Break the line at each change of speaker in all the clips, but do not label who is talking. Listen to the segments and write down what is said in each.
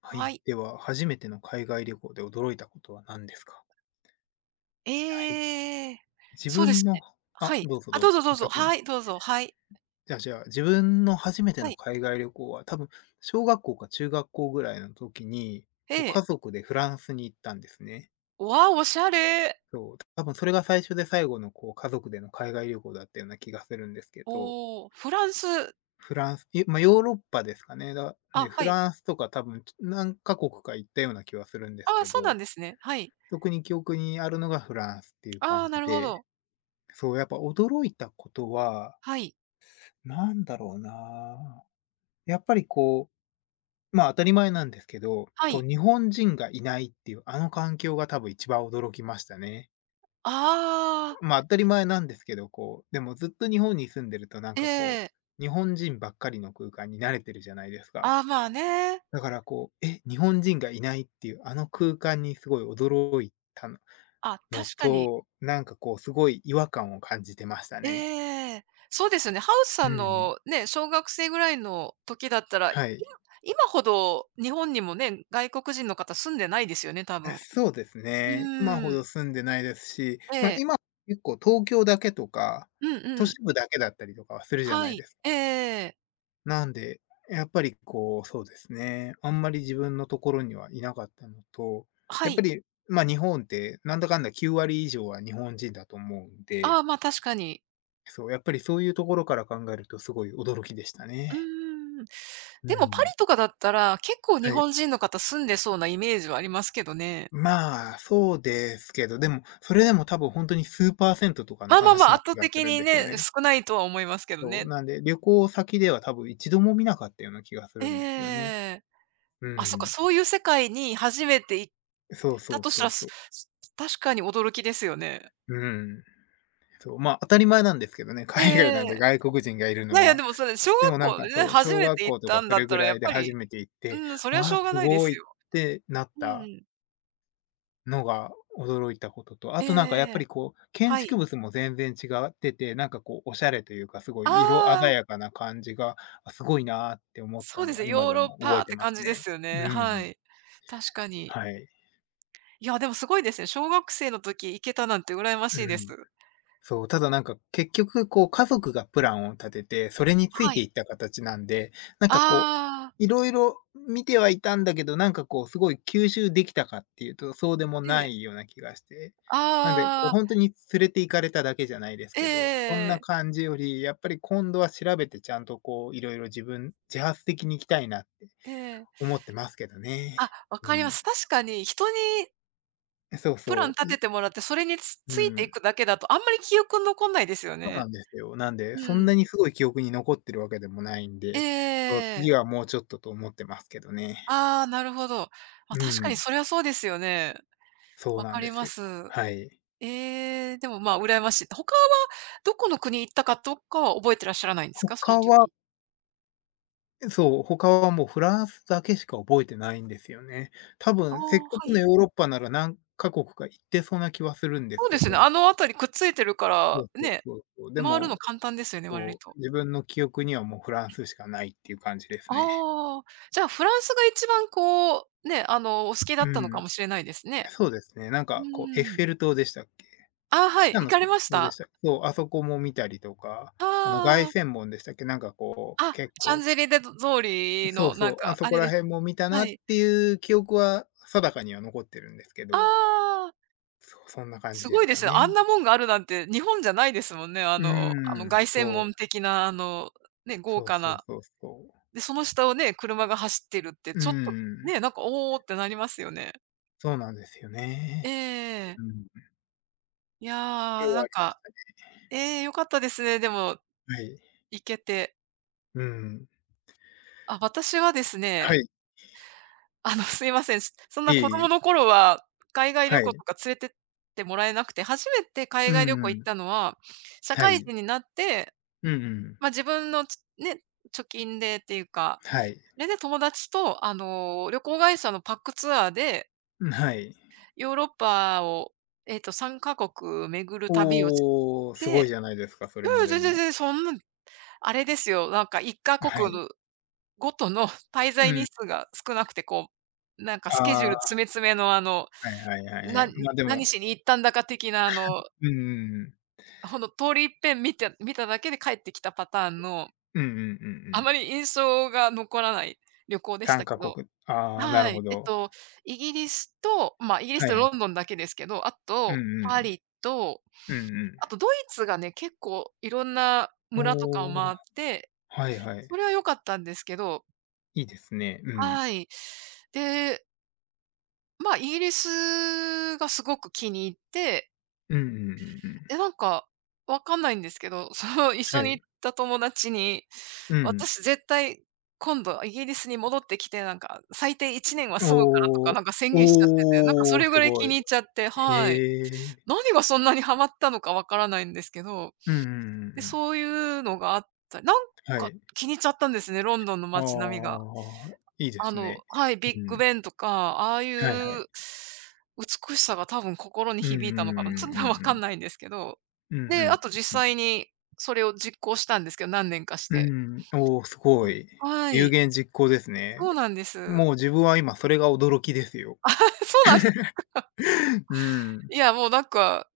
は
は
い。
い。
では、初めての海外旅行で驚いたことは何ですか？はい。
ええ。
自
そうで
分
す
の
ね。は
あ、
い。
どうぞ
あ、
どう
どう
ぞ、
ぞどう
お
ぞ。
先に。
はい、どうぞ。はい。
じゃあ、自分の初めて
は
の
い。
海外旅行は、多分小学校か中学校ぐらいの時に、
え
こう家
え。
族でフランスに行ったんですね。
わあ、おしゃれ。
そう、多分それが最初で最後のこう家族での海外旅行だったような気がするんですけど、
おお、フランス。
フランス、まあ、ヨーロッパですかね。だ
あ、
で、フ
はい。
ランスとか多分、何カ国か行ったような気はするんです
ああ、
け
そうなん
ど、
ですね。はい。
特に記憶にあるのがフランスっていう
あ
感
あ、な
じ
るほ
で、
ど。
そう、やっぱ驚いたことは、
はい。
なんだろうな。やっぱりこう、まあ、当たり前なんですけど、
は
こう
い。
日本人がいないっていう、あの環境が多分一番驚きましたね。
ああ、
まあ、当たり前なんですけど、こう、でもずっと日本に住んでるとなんかこ
ええ。
う、日本人ばっかりの空間に慣れてるじゃないですか。
ああ、まあね。
だからこう、日本人がいないっていう、あの空間にすごい驚いた
あ、
の
確かに。
と、なんかこうすごい違和感を感じてましたね。
ええ。そうですよね。ハウス
う
さ
ん
ん
うん。
のね、小学生ぐらいの時だったら、
はい。
今ほど日本にもね、外国人の方住んでないですよね、多
あ、
分。
そうです
う
ね。今ほ
ー
ど
ん。
住んでないですし、
え
まあ、
え。
今結構東京だけとか、
うんう
都市
ん。
部だけだったりとかはするじゃない
は
です
い。
か。
ええ。
なんで、やっぱりこう、そうですね、あんまり自分のところにはいなかったのと、
は
やっぱ
い。
り、ま、日本ってなんだかんだ9割以上は日本人だと思うん
ああ、
で、
ま、確かに。
そう、やっぱりそういうところから考えるとすごい驚きでした
うー
ね。
ん。
う
でもパリ
ん。
とかだったら、結構日
はい。
本人の方住んでそうなイメージはありますけどね。
まあ、そうですけど、でも、それでも多分ほんとに数％パーセントとかの
まあまあま
話
あ、
な
圧倒
気がす
的
るん
に
ですよ
ね、
ね。
少ないとは思いますけど
そう、
ね。
なんで、旅行先では多分一度も見なかったような気がするんですよ
え
ね。
え。
うんう
あ、そっか、
ん。
そういう世界に初めて行っ
そう
た
そう
とした
そ
ら、
うそう。
す確かに驚きですよね。
うん。そう、まあ、当たり前なんですけどね、
え
海外なんで
え。
外国人がいる
い
の
やいや、で
は。
もそれ、小
でも
学
なん
校
か
でね、
そう、
初
小
め
学
て行っ
校と
た
か
ん
そ
だっ
れ
た
ぐ
ら
ら
やっ
いで
ぱ
初
り、
めて行っ
う
て、
ん、それは
わ
し
あ、
ょうが
す
ないで
ごい
す
っ
よ。
てなっ
う
た
ん。
のが驚いたことと、あ
え
となんかやっぱ
え。
りこう、建
は
築
い。
物も全然違ってて、なんかこうおしゃれというか、すご
あ
い色鮮
あ。
やかな感じが、あ、すごいなって思っ
そ
た
うで
の
す
は
ね、
今
ヨー
で
ロッ
も覚
パ
え
っ
て
て
ま
感
す
じで
ね。
すよ
う
ね。
んう
は
ん。
い。確かに。
はい。
いや、でもすごいですね。小学生の時行けたなんて羨まし
う
いです。
ん。そう、ただなんか結局こう家族がプランを立てて、それについ
は
て
い。
いった形なんで、なんかこ
ああ、
う、いろいろ見てはいたんだけど、なんかこうすごい吸収できたかっていうと、そうでも
え
な
え。
いような気がして。なんで、こう
あ
ほんと
あ、
に連れて行かれただけじゃないです
え
けど、そんな
え。え
感じより、やっぱり今度は調べてちゃんとこういろいろ自分自発的に行きたいなって
え。
思ってますけどね。
あ、わか
う
りま
ん。
す。確かに人に
そう
プラン
そ
立
う、
ててもらって、それに
う
ついてい
ん、
くだけだと、あんまり記憶に残んないですよ
そうな
ね。
んですよ。なんで、
う
そん
ん。
なにすごい記憶に残ってるわけでもないんで、そ
え
う、
え。
次はもうちょっとと思ってますけどね。
ああ、なるほど。あ、
う
確かに
ん、
それはそうですよね。
そう
わ
な
か
んで
り
す
ま
よ。
す。
はい。
ええ、でも、まあ、羨ましい。他はどこの国行ったかとかは覚えてらっしゃらないんですか？その
他
時。
はそう、他はもうフランスだけしか覚えてないんですよね。多
あ
分せっ
あ、は
かくの
い。
ヨーロッパなら何カ国か行ってそうな気はするんで
そ
す
うで
け
す
ど、
ね、あの辺りくっついてるか
そ
ら、
うそう
ね、
そうそう、で
回るの
も、
簡単ですよね、割
そ
と。
う、自分の記憶にはもうフランスしかないっていう感じですね。
ああ、じゃあフランスが一番こう、ね、あの、お好きだ
う
ったのか
ん、
もしれないですね。
そうですね、なん
う
かこうエッ
ーん。
フェル塔でしたっけ？
ああ、は
ピ
い、
サ
行
の
か
し
れまし
ょうで
た？
した。そう、あそこも見たりとか、
あ
あの、凱
あ、
旋門でしたっけ？なんかこう、
あ、
結
シャン
構
ゼリゼ通り
そ
の
う
なん
そう、あ
か
そ
あ
こ
れ
ら
です
辺
ね。
も見た
は
なっ
い。
ていう記憶は定かには残ってるんですけ
あ
ど、
あ。
そう、そんな感じ
す
で
ご
す
いで
か
すね。
ね。
あんなもんがあるなんて、日本じゃないですもんね。
うー
あの、
ん、
凱旋
そ
門
う。
的な、あの、ね、豪
そう
華
そう
な。
そうそう。
で、その下をね、車が走ってるって、
うー
ちょっと、
ん、
ね、なんか、おおってなりますよね。
そうなんですよね。
ええ。
うん。
いや
それ
ー、な
は
ん
あり
か、ええ、よかったですね、でも、
はい。
行けて。
うん。
あ、私はです
は
ね、
い。
あの、すいません、そんな
いえ
子
い
供の
え。
頃は、海外旅
は
行
い。
とか連れてってもらえなくて、初めて海
うん
外旅行
う
行っ
ん。
たのは、社
は
会
い。
人になって
うんうん。
まあ、自分のね、貯金でっていうか、
はい。
でね、友達と、あの、旅行会社のパックツアーで、
うん、はい。
ヨーロッパを、3カ国巡る旅をし
おお、すごい
て、
じゃないですか、それも
うん、
で
全然全
も。
然そんなあれですよ、なんか
は
1カ
い。
国ごとの 滞
う
在
ん。
日数が少なくて、こう、なんか
あ
スケジュ
あ、
ール
は
詰め詰めの
いはいはいは
な
い。ま、で
何
も、
しに行ったんだか的なあの、
うんうんうん。
ほんと通り一遍見ただけで帰ってきたパターンの、
うんうんうんう
あ
ん。
まり印象が残らない旅行でし
3
たけ
カ
ど。
国。ああ、な
は
るほ
い。
ど。
イギリスと、まあ、イギリス
はい
と
は
ロン
い。
ドンだけですけど、あ
うん
と
う
パ
ん。
リと、
うんうん。
あとドイツがね、結構いろんな村とかを
お
回
お、
って、
はいはい。
それは良かったんですけど、
いいですね。うん。
はい。で、まあ、イギリスがすごく気に入って
うんうんうんう
え、
ん。
なんか、わかんないんですけど、その、一
は
緒に
い。
行った友達に、
うん。
「私絶対今度イギリスに戻ってきて、なんか、最低1年は住むから」とか、
おお、
なんか宣言しちゃってて、なんか
お
そ
お、
れぐ
す
らい
ご
気に
い。
入っちゃって。はい。
へえ。
何がそんなにハマったのかわからないんですけど、
うんうんうんう
で、
ん。
そういうのがあったなん
は
か
い。
気に入っちゃったんですね、ロンドンの街並みが。
ああ、いいで
あ
す
の、
ね。
はい、
う
ビッグベ
ん。
ンとか、ああい
はいはい。
う美しさが多分心に
うんう
響いたのかな、ちょっと わかんない
ん
んですけど。
うんう
で、あ
ん
と実
うんうん。
際にそれを実行したんですけど、何年かし
う
て。
んうん。おおー、すごい。
は
有
い、
言実行です
そう
ね。
なんです。
もう自分は今それが驚きですよ。
そうなん
うん。
いや、もうなんか、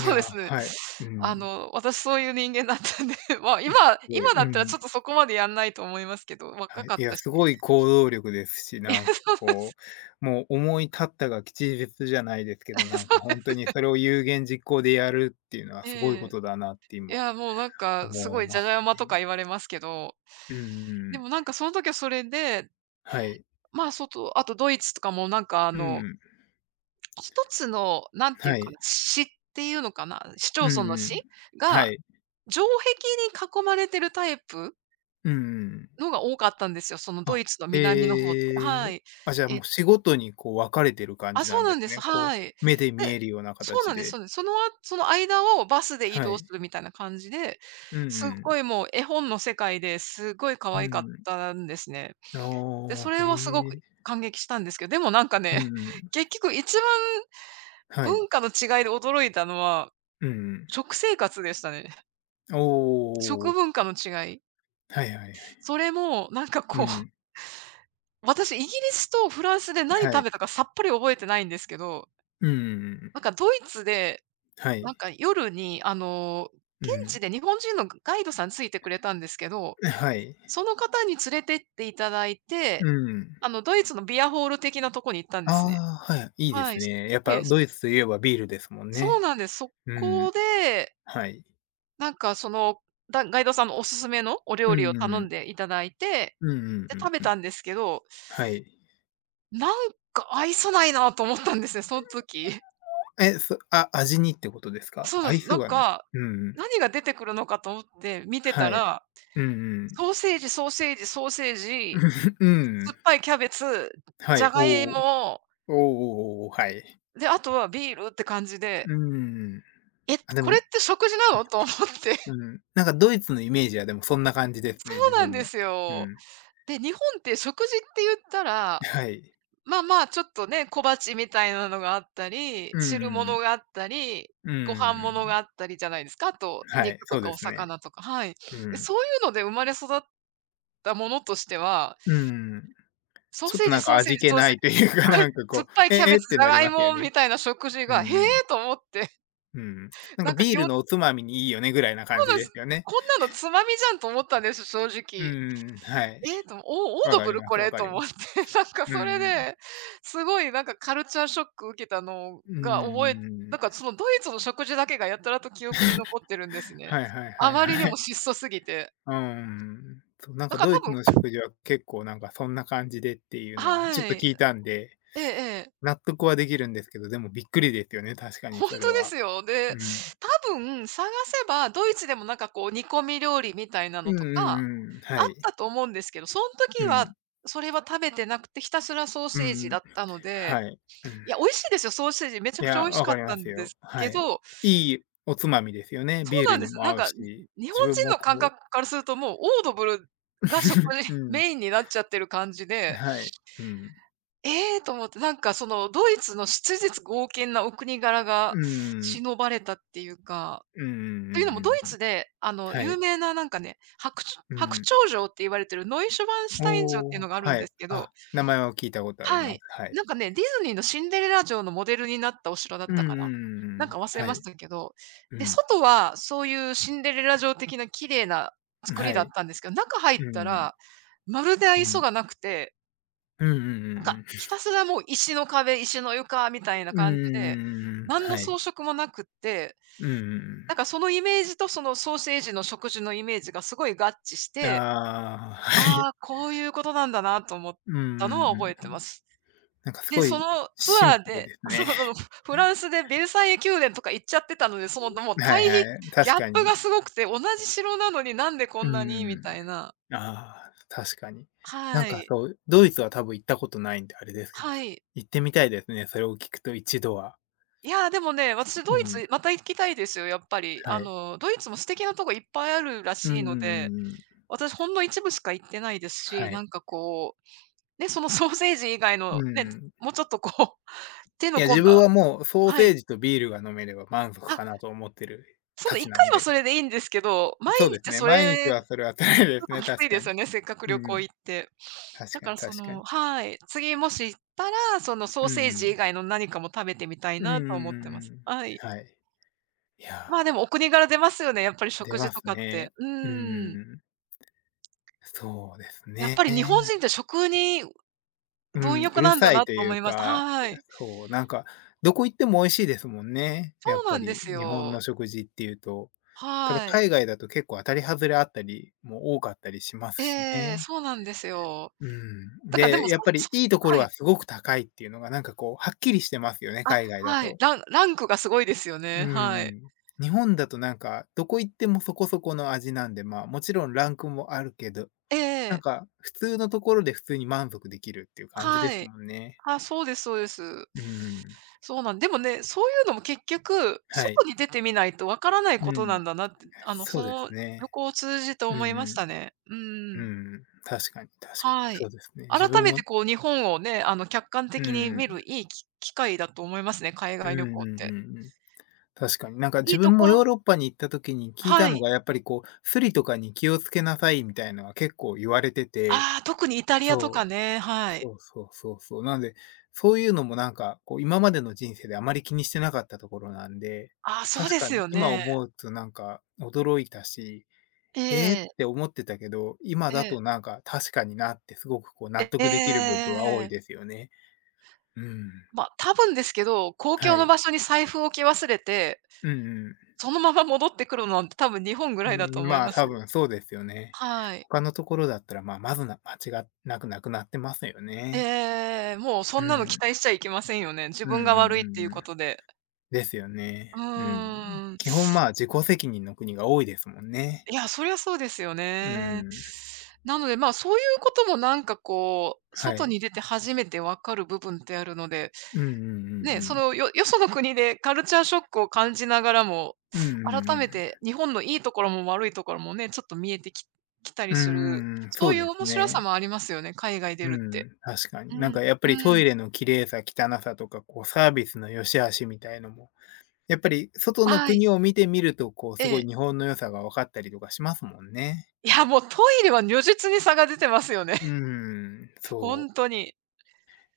い
うで
や、
すね。
はい。う
あ
ん。
の、私そういう人間だったんで、まあ、
すごい。
今だ
う
ったらちょっ
ん。
とそこまでやんないと思いますけど、若
はい。
かっ
い
た
や、
し。
すごい 行動力ですし、
いや、
なん
そ
か
うです
こう、もう思い立ったが吉日じゃないですけ ど、なん
そ
か
うで
本当
す。
にそれを有言実行でやるっていうの はすごい
え
こ
え。
とだなって
い
今
や、もうなんかす
思
ご
い
いじゃ
ま
じ
す
ゃ
よ
馬とか
ね。
言われますけど
うんう
で
ん、
もなんかその時はそれで、
はい。
まあ、あとドイツとかもなんかあ
う
の、
ん。
一つのなんていう
は
か
い。
な、市っていうのかな、市町
う
村の
んうん。
市
は
が、
い。
城壁に囲まれてるタイプ
うんうん、
のが多かったんですよ、そのド
あ、
イツの南の方って。
え
は
え。
い。
あ、じゃあ、
え、
もう仕事にこう分かれてる感
あ、
じ
そ
な
う
んで
なん
す
です。
ね。こ
はい。で、
う、目で見えるような
そうな
形
んです。そう
で。
なんです。その間をバスで移
は
動す
い。
るみたいな感じで、
うんう
すっごい
ん。
もう絵本の世界ですっごい可
う
愛かっ
ん。
たんですね。
あ
で、そ
あ、
れはすご
へ
く
え。
感激したんですけど、でもなんか
うん
ね、
う ん。
結局一番
はい。
文化の違いで驚いたのは、
うんう
食生活でしたね。
ん。お
食
お。
文化の違い。
はいはいはい。
それもなんか
う
こう、
ん。
私イギリスとフランスで何
は
食
い。
べたかさっぱり覚えてないんですけど、
うんうんうん。
なんかドイツで、
は
なん
い。
か夜にあの、
う
現地
ん。
で日本人のガイドさんついてくれたんですけど、
はい。
その方に連れてっていただいて、
うん。
あのドイツのビアホール的なとこに
ああ、はい、うん、おお、はい、はい、はい、うん、はい、うん、はい、うん、はい、うん、あ
行ったんですね。
あ、はい、いいで
はい。
すね。やっ
ええ。
ぱドイツといえばビールですもん
そう
ね。
なんです。そ
う
こ
ん。
で、
はい。
なんかその、ガイドさんのおすすめのお
う
料理を
ん
頼
う
ん
ん。
でいただいて、
うんうんう
で、食
ん
べ
う
た
ん。
んですけど、
はい。
なんか愛さないなと思ったんですね、その時。
味にってことですか？
そうなん
合
で
い
す。な
そう
ん
がない。
か、
うんうん。
何が出てくるのかと思って見てた
はい。
ら、
うんうん。
ソーセージ、ソーセージ、ソーセージ、
う
酸
ん。
っぱいキャベツ、
は
じ
い、
ゃ
お
がい
お。
も、
おお、おお、おお、はい。
で、あとはビールって感じで、
うん。
え、
あ、で
こ
も、
れって食事なの？と思って。
うん、なんかドイツのイメージはでもそんな感じです
そ
ね、自
うなん
分
で
も。
す
う
よ。
ん。
で、日本って食事って言ったら
はい。
まあまあ、ちょっとね、小鉢みたいなのがあったり、
うんう
汁
んう
物
ん。
があったり、
う
ご飯
ん、
物があったりじゃないですか。あと、
はい、
肉と
そう
か
で
お
すね。
魚とか、はい。
う
で、
ん。
そういうので生まれ育ったものとしては、
うん。
ソー
ちょっ
セ
と
ー
な
ジ
んか
ソーセー
味
ジ
気
ソー
な
セー
いというか、
ジ、はい、
なんか
酸
こ
っぱい
う、
キャ
え
ベ
えっ
ツ、
て
じゃ
なり
がい
ますよ
もみ
ね。
たいな食事
う
が、へえ
ん。
と思って、
うん。なん
な
か
んか
ビール
そ
のおつまみにいいよねぐら
う
いな感じ
なんで
で
す。
すよね。
こんなのつまみじゃんと思ったんです、正
う
直。
んん、はい。
オオー
わ
ド
か
ブ
り
ル
ま
こ
すわ
れ
か
と
り
思っ
ます。
て、なんか
う
それ
んうん。
で、すごいなんかカルチャーショック受けたの
うんうんう
が
ん
なん
ん、
かそのドイツの食事だけがやたらと記憶に残ってるんですね。
はいはい
あ
はい
まりに
は
も
い。
質素すぎて。
うーん。そう、なん
だ
か
から
ドイツの
多分。
食事は結構なんかそんな感じでっていうのはちょっ
は
と
い。
聞いたんで、
ええ。ええ。
納得はできるんですけど、でもびっくりですよね、確かに
本
それ
当で
は。
すよ。
う
で、
ん。
多分探せばドイツでもなんかこう煮込み料理みたいな
う
のと
んう
か、
んうん。は
あっ
い。
たと思うんですけど、その
う
時は、
ん。
それは食べてなくて、ひたすらソー
う
セージ
んう
だ
ん。
ったので、
はい。うん。
いや、美味しいですよ、ソーセージ、めちゃ
い
くちゃ
や、
美味し
わ
かっ
かり
た
ます
んで
よ。
す
は
け
い。
ど、
いいおつまみですよね。
そ
ビー
うな
ル
んで
に
す。
も
なん
合う
か、に
し、
日本
自分
人
も
の感
こ
覚
う
からすると、もうオードブルが食 事
う ん、
メインになっちゃってる感じで、
はい、うん。
ええと思って、なんかそのドイツの質実剛健なお国柄
う
が
ん。
忍ばれたっていうか、
うんうんう
という
ん
のも
う
ド
ん
イ
う
ツ
ん。
で、
は
有
い。
名ななんかね、白鳥
う
白
ん。
鳥城って言われてるノイシュバンシュタイン城っていう
お
の
お、
がある
は
んで
い。
すけど。
あ、名前は聞いたことあり
は
ます。
い。
はい。
なんかね、ディズニーのシンデレラ城のモデルになったお城だっ
うんう
た
ん
かな。
うん
な
う
んか
ん。
忘れ
は
まし
い。
たけど、
う
で、
ん。
外はそういうシンデレラ城的な綺麗な作り
は
だっ
い。
たんですけど、中入っ
う
た
ん。
ら、まるで
う
愛想
ん。
がなくて、
うんうんうんう
なんか
ん。
ひたす らもう石の壁、石の床みたいな
うんうんうん
感じで、
うんうん。
何の
はい。
装飾もなくって、
うんうんうん。
なんかそのイメージとそのソーセージの食事のイメージがすごい合致して、
ああ、は
あ
い。
あ、こういうことなんだなと思っ
うんうんうん
たのは
う
覚え
ん。
てます。
なんかす
で、
ご
そ
い
のツ
シン
ア
プ
ー
ル
で、
です
そう、
ね。
そうフランスでベルサイユ宮殿とか行っちゃってたので、その、もう
は
対
い
比
はい、
ギ
確
ャッ
か
プ
に。
がすごくて、同じ城なのになんでこ
う
んなにみ
ーん。
たいな。
ああ、確かに。なん
は
か
い。
そう、ドイツは多分行ったことないんであれですけど、
はい。
行ってみたいですね、それを聞くと一度は。
いや、でもね、私ド
う
イ
ん、
ツまた行きたいですよ、やっぱり。
はい。
ドイツも素敵なとこいっぱいあるら
うん
し
う
い
んう
ので、
んうん。
私ほんの一部しか行ってないですし、
は
な
い。
んかこう、ね、その ソーセージ以外の
う
ね、
ん。
もうちょっとこう、手
い
の
や、
込
自
んだ
分はもうソー
は
セー
い。
ジとビールが飲めれば満足
あ、
かなと思ってる
その
た
1
ちなん
回は
で、
それでいいんですけど、毎
そうです
日
ね、
そ
毎日
れ
はそれは辛い
ち
で
ょっ
す
と
ね、
きつい
確
で
か
す
に。
よね、せっかく
う
旅
んう
行
ん。
行って。
確
だ
か
か
に
らそ
確かに。
のはい、次もし行ったら、そのソー
うん
セー
う
ジ以
ん。
外の何かも食べてみたい
うんうん
な
う
と思って
ん
ます。
う
はい。
ん。はい。いや
まあ、
ー。
でもお国柄出ますよね、やっぱり食
出
事
ま
と
す
かって。
ね。
う
う
ーん。
ん。そうです
やっぱ
ね。
り日本人って食に
うん、
貪
う
欲
る
なんだ
さい
な
と
と
い
思
う
いました。
か、
はい。
そう、なんか、どこ行っても美味しいですもんね、
そ
やっ
うな
ぱ
んで
り、
す
日本の
よ。
食事っていうと。ただ
はい。
海外だと結構当たり外れあったりも多かったりしますし
ええ、
ね。
そうなんですよ。
うん。
だからで
で、
も、そ
やっぱ
そ
りいいと ころ
はい。
はすごく高いっていうのがなんかこうはっきりしてますよね、
あ、
海外だ
はい。
と。
ランクがすごいですよ
う
ね。はい。
ん。日本だとなんか、どこ行ってもそこそこの味なんで、まあ、もちろんランクもあるけど
え
なん
え、
か、普通のところで普通に満足できるっていう感じで
は
す
い。
もんね。
あ、そうですそうです。
うん。
そうなんでもね、そういうのも結局、
は
外
い。
に出てみないとわからない
う
ことな
ん。
んだなって、
そ
そ
うで
の
す
旅
ね。
行を通じて
うんう
思いまし
ん。
たね。うん
うん。確かに確かに、
は
そ
い。
うですね。自
改
分
め
も
てこう日本をね、客観
う
的に
ん。
見るいい機会だと思いますね、海
うん
外旅
うん
行
う
って。
んうん。確かに。なんか
い
自
いと
分
こ
も
ろ
ヨーロッパに行った時に聞いた
は
の
い。
が、やっぱりこう、スリとかに気をつけなさいみたいなのは結構言われてて。
ああ、特にイタリアと
そう。
かね、はい。
そうそうそうそう。なんで、そういうのもなんか、こう、今までの人生であまり気にしてなかったところなんで、
ああ、そう
確
で
か
す
に
よ
今
ね。
思うとなんか驚いたし、
え
えーっ
ええ
て思ってたけど、今だ
え。
となんか確かになってすごくこう納
ええ。
得できる部
え
分は多い
え。
ですよね。うん。
ま、多分ですけど、公共
は
の
い。
場所に財布を置き忘れて
うんうん。
そのまま戻ってくるのは多分日本ぐら
う
いだと
ん、
思い
まあ
ます
多
よ。
分そうですよね。
はい。
他のところだったら、まあ、まずな間違いなくなくなってますよね。
ええもうそ
う
んなの期
ん。
待しちゃいけませんよね。自
うんう
分
んう
が
ん
悪いっていう
う
こ
ん。
とで。
ですよ
う
ね。うん。
ーん。
基本、まあ、自己責任の国が多いですもんね。
いや、そりゃそうですよ
う
ね。
ん。
なので、まあ、そういうこともなんかこう、
は
外
い。
に出て初めてわかる部分ってあるので、
うんうんうん
ね、
う
そ
ん。
のよよその国でカルチャーショックを感じながらも、
うんう
改
んう
めて
ん。
日本のいいところも悪いところもね、ちょっと見えてききた
う
り
ー
する、
ん、そ
そう
う
いう
です
面白さ
ね。
もありますよね、海外出
う
るって。
ん、確かに。
うん、
なんかやっぱ
う
りト
ん。
イレの綺麗さ、汚さとか、こうサービスの良し悪しみたいのも、やっぱり外の
はい、
国を見てみると、こう
え
すごい
え。
日本の良さが分かったりとかしますもんね。
いや、もうトイレは如実に差が出てますよね。
うーん、そ
本
う。
当に。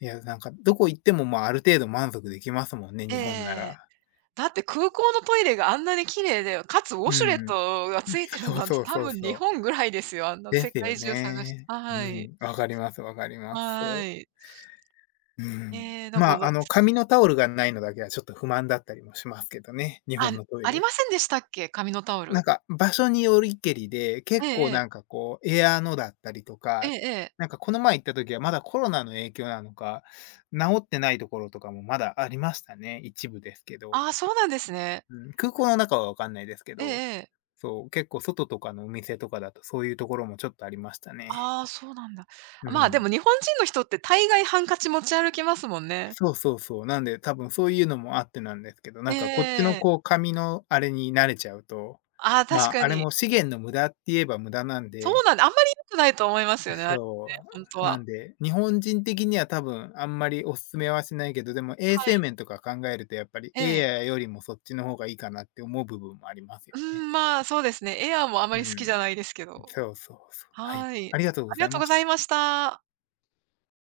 いや、なんかどこ行っても、まあ、ある程度満足できますもんね、日本な
ええ
ら。
だって空港のトイレがあんなに綺麗で、かつウォ
う
シュレッ
ん。
トがついてる
そう
なんて
そう
多
そう
分
そ
日
う。
本ぐらいですよ。あんな
で
世
すよ
界中探して
ね。
は
う
い。
ん、わかりますわかります。
は
そう。
い。
う
え
ん。
え、なん
ま
かの、
あ、
わ
あの、紙のタオルがないのだけはちょっと不満だったりもしますけどね、日
あ、
本のトイ
あり
レ。
ませんでしたっけ？紙のタオ
なん
ル。
か場所によりけりで、
え
結構
え
な
ええ。
んかこうエアーのだったりと
え
か、
えええ。
なんかこの前行った時はまだコロナの影響なのか、治ってないところとかもまだありましたね、一部ですけど。
ああ、そうなんですね。
うん、空港の中はわかんないですけ
ええ
ど、
ええ。
そう、結構外とかのお店とかだとそういうところもちょっとありましたね。
ああ、そうなんだ。
う
まあ、で
ん。
も日本人の人って大概ハンカチ持ち歩きますもんね。
そうそうそう。なんで、多分そういうのもあってなんですけど、な
え
んかこっちの
え。
こう紙のあれに慣れちゃうと、
ああ、確
まあ、
か
あれ
に。
も資源の無駄って言えば無駄なん
そう
で、
なんであんまり良くないと思いますよね、あれもね、
そ
ほんと
う。な
は。
んで、日本人的には多分あんまりお勧めはしないけど、でも衛
は
生
い。
面とか考えるとやっぱり
ええ。
AI よりもそっちの方がいいかなって思う部分もありますよ
うー
ね。
ん、まあ、そうですね、エアーもあま
う
り好き
ん。
じゃないですけど。
そうそうそう。はい。
はい。
ありがとう
あ
ご
り
ざ
が
い
とう
ま
ご
し
ざい
た。
ました。